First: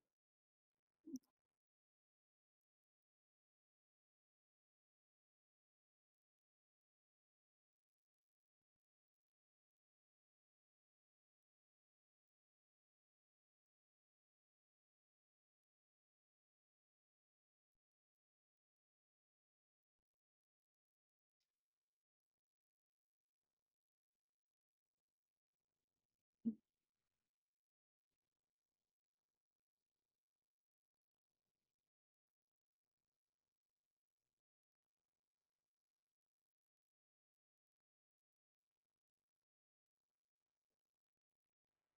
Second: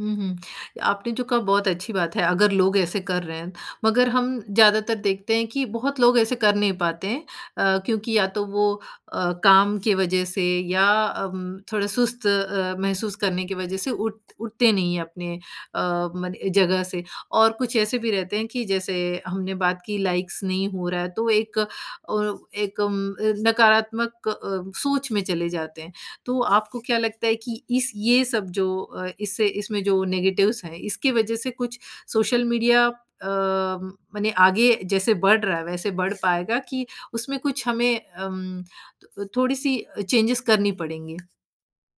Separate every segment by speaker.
Speaker 1: हुँ, हुँ। आपने जो कहा बहुत अच्छी बात है अगर लोग ऐसे कर रहे हैं, मगर हम ज़्यादातर देखते हैं कि बहुत लोग ऐसे कर नहीं पाते हैं। अ, क्योंकि या तो वो अ, काम की वजह से या अम, थोड़ा सुस्त अ, महसूस करने की वजह से उठ उठते नहीं हैं अपने अ, मन जगह से, और कुछ ऐसे भी रहते हैं कि जैसे हमने बात की लाइक्स नहीं हो रहा है तो एक ओ एक उम, अ, नकारात्मक सोच में चले जाते हैं। तो आपको क्या लगता है कि इस ये सब जो अ, इससे इसमें जो नेगेटिव्स हैं इसकी वजह से कुछ सोशल मीडिया अम, मने आगे जैसे बढ़ रहा है वैसे बढ़ पाएगा कि उसमें कुछ हमें अम, थोड़ी-सी चेंजेस करनी पड़ेंगी?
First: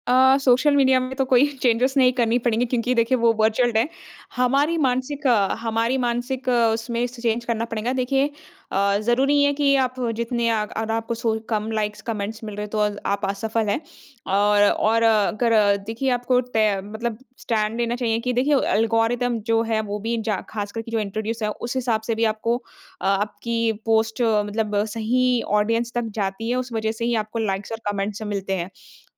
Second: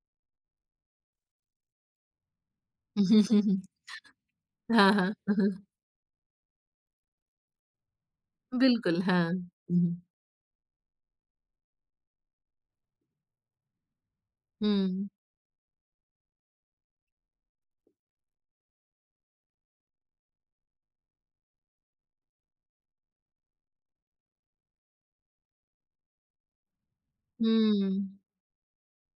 Speaker 2: अ, सोशल मीडिया में तो कोई चैंजेस नहीं करनी पड़ेगी क्योंकि देखिए वो वर्चुअल है। हमारी
Speaker 1: हाँ, हाँ।
Speaker 2: मानसिक हमारी मानसिक उसमें स च चैन्ज करना पड़ेगा। देखिए अ,
Speaker 1: बिल्कुल, हाँ।
Speaker 2: ज़रूरी है कि आप
Speaker 1: हुँ।
Speaker 2: जितने अग अगर आपको सो कम लाइक्स कमेंट्स मिल रहे हैं तो अ, आप असफल हैं और और
Speaker 1: हुँ।
Speaker 2: अगर देखिए आपको टै मतलब स्टैंड लेना चाहिए कि देखिए एल्गोरिदम जो है वो भी जा ख़ास करके जो इंट्रोड्यूस है उस हिसाब से भी आपको अ, आपकी पोस्ट मतलब सही ऑडियंस तक जाती है उस वजह से ही आपको लाइक्स और
Speaker 1: हुँ।
Speaker 2: कमेंट्स मिलते हैं।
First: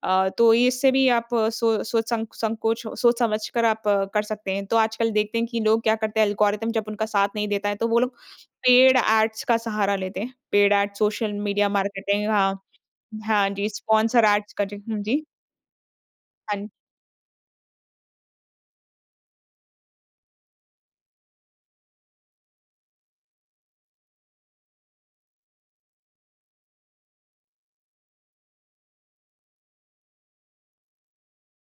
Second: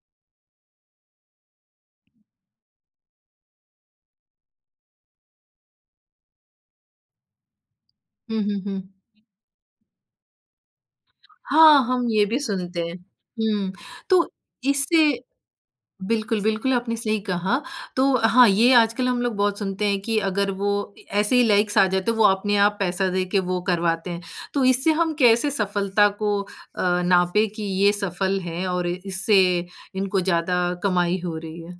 Speaker 2: अ, तो इससे भी आप सो सोच संक संकोच सोच समझ कर आप कर सकते हैं। तो आजकल देखते हैं कि लोग क्या करते हैं एल्गोरिथम जब उनका साथ नहीं देता है तो वो लोग
Speaker 1: हुँ, हुँ, हुँ।
Speaker 2: पेड़ ऐड्स का सहारा लेते हैं। पेड़ ऐड सोशल मीडिया
Speaker 1: हाँ, हम ये
Speaker 2: मार्केटिंग
Speaker 1: भी
Speaker 2: हाँ,
Speaker 1: सुनते हैं।
Speaker 2: हाँ, जी,
Speaker 1: हुँ,
Speaker 2: स्पॉन्सर
Speaker 1: तो
Speaker 2: ऐड्स का जी, हाँ
Speaker 1: इससे
Speaker 2: जी।
Speaker 1: बिल्कुल,
Speaker 2: हाँ।
Speaker 1: बिल्कुल आपने सही कहा। तो हाँ, ये आजकल हम लोग बहुत सुनते हैं कि अगर वो ए ऐसे ही लाइक्स आ जाते हैं वो अपने आप पैसा दे के वो करवाते हैं। तो इससे हम कैसे सफलता को अ, नापें कि ये सफल है और इससे इनको ज़्यादा कमाई हो रही है?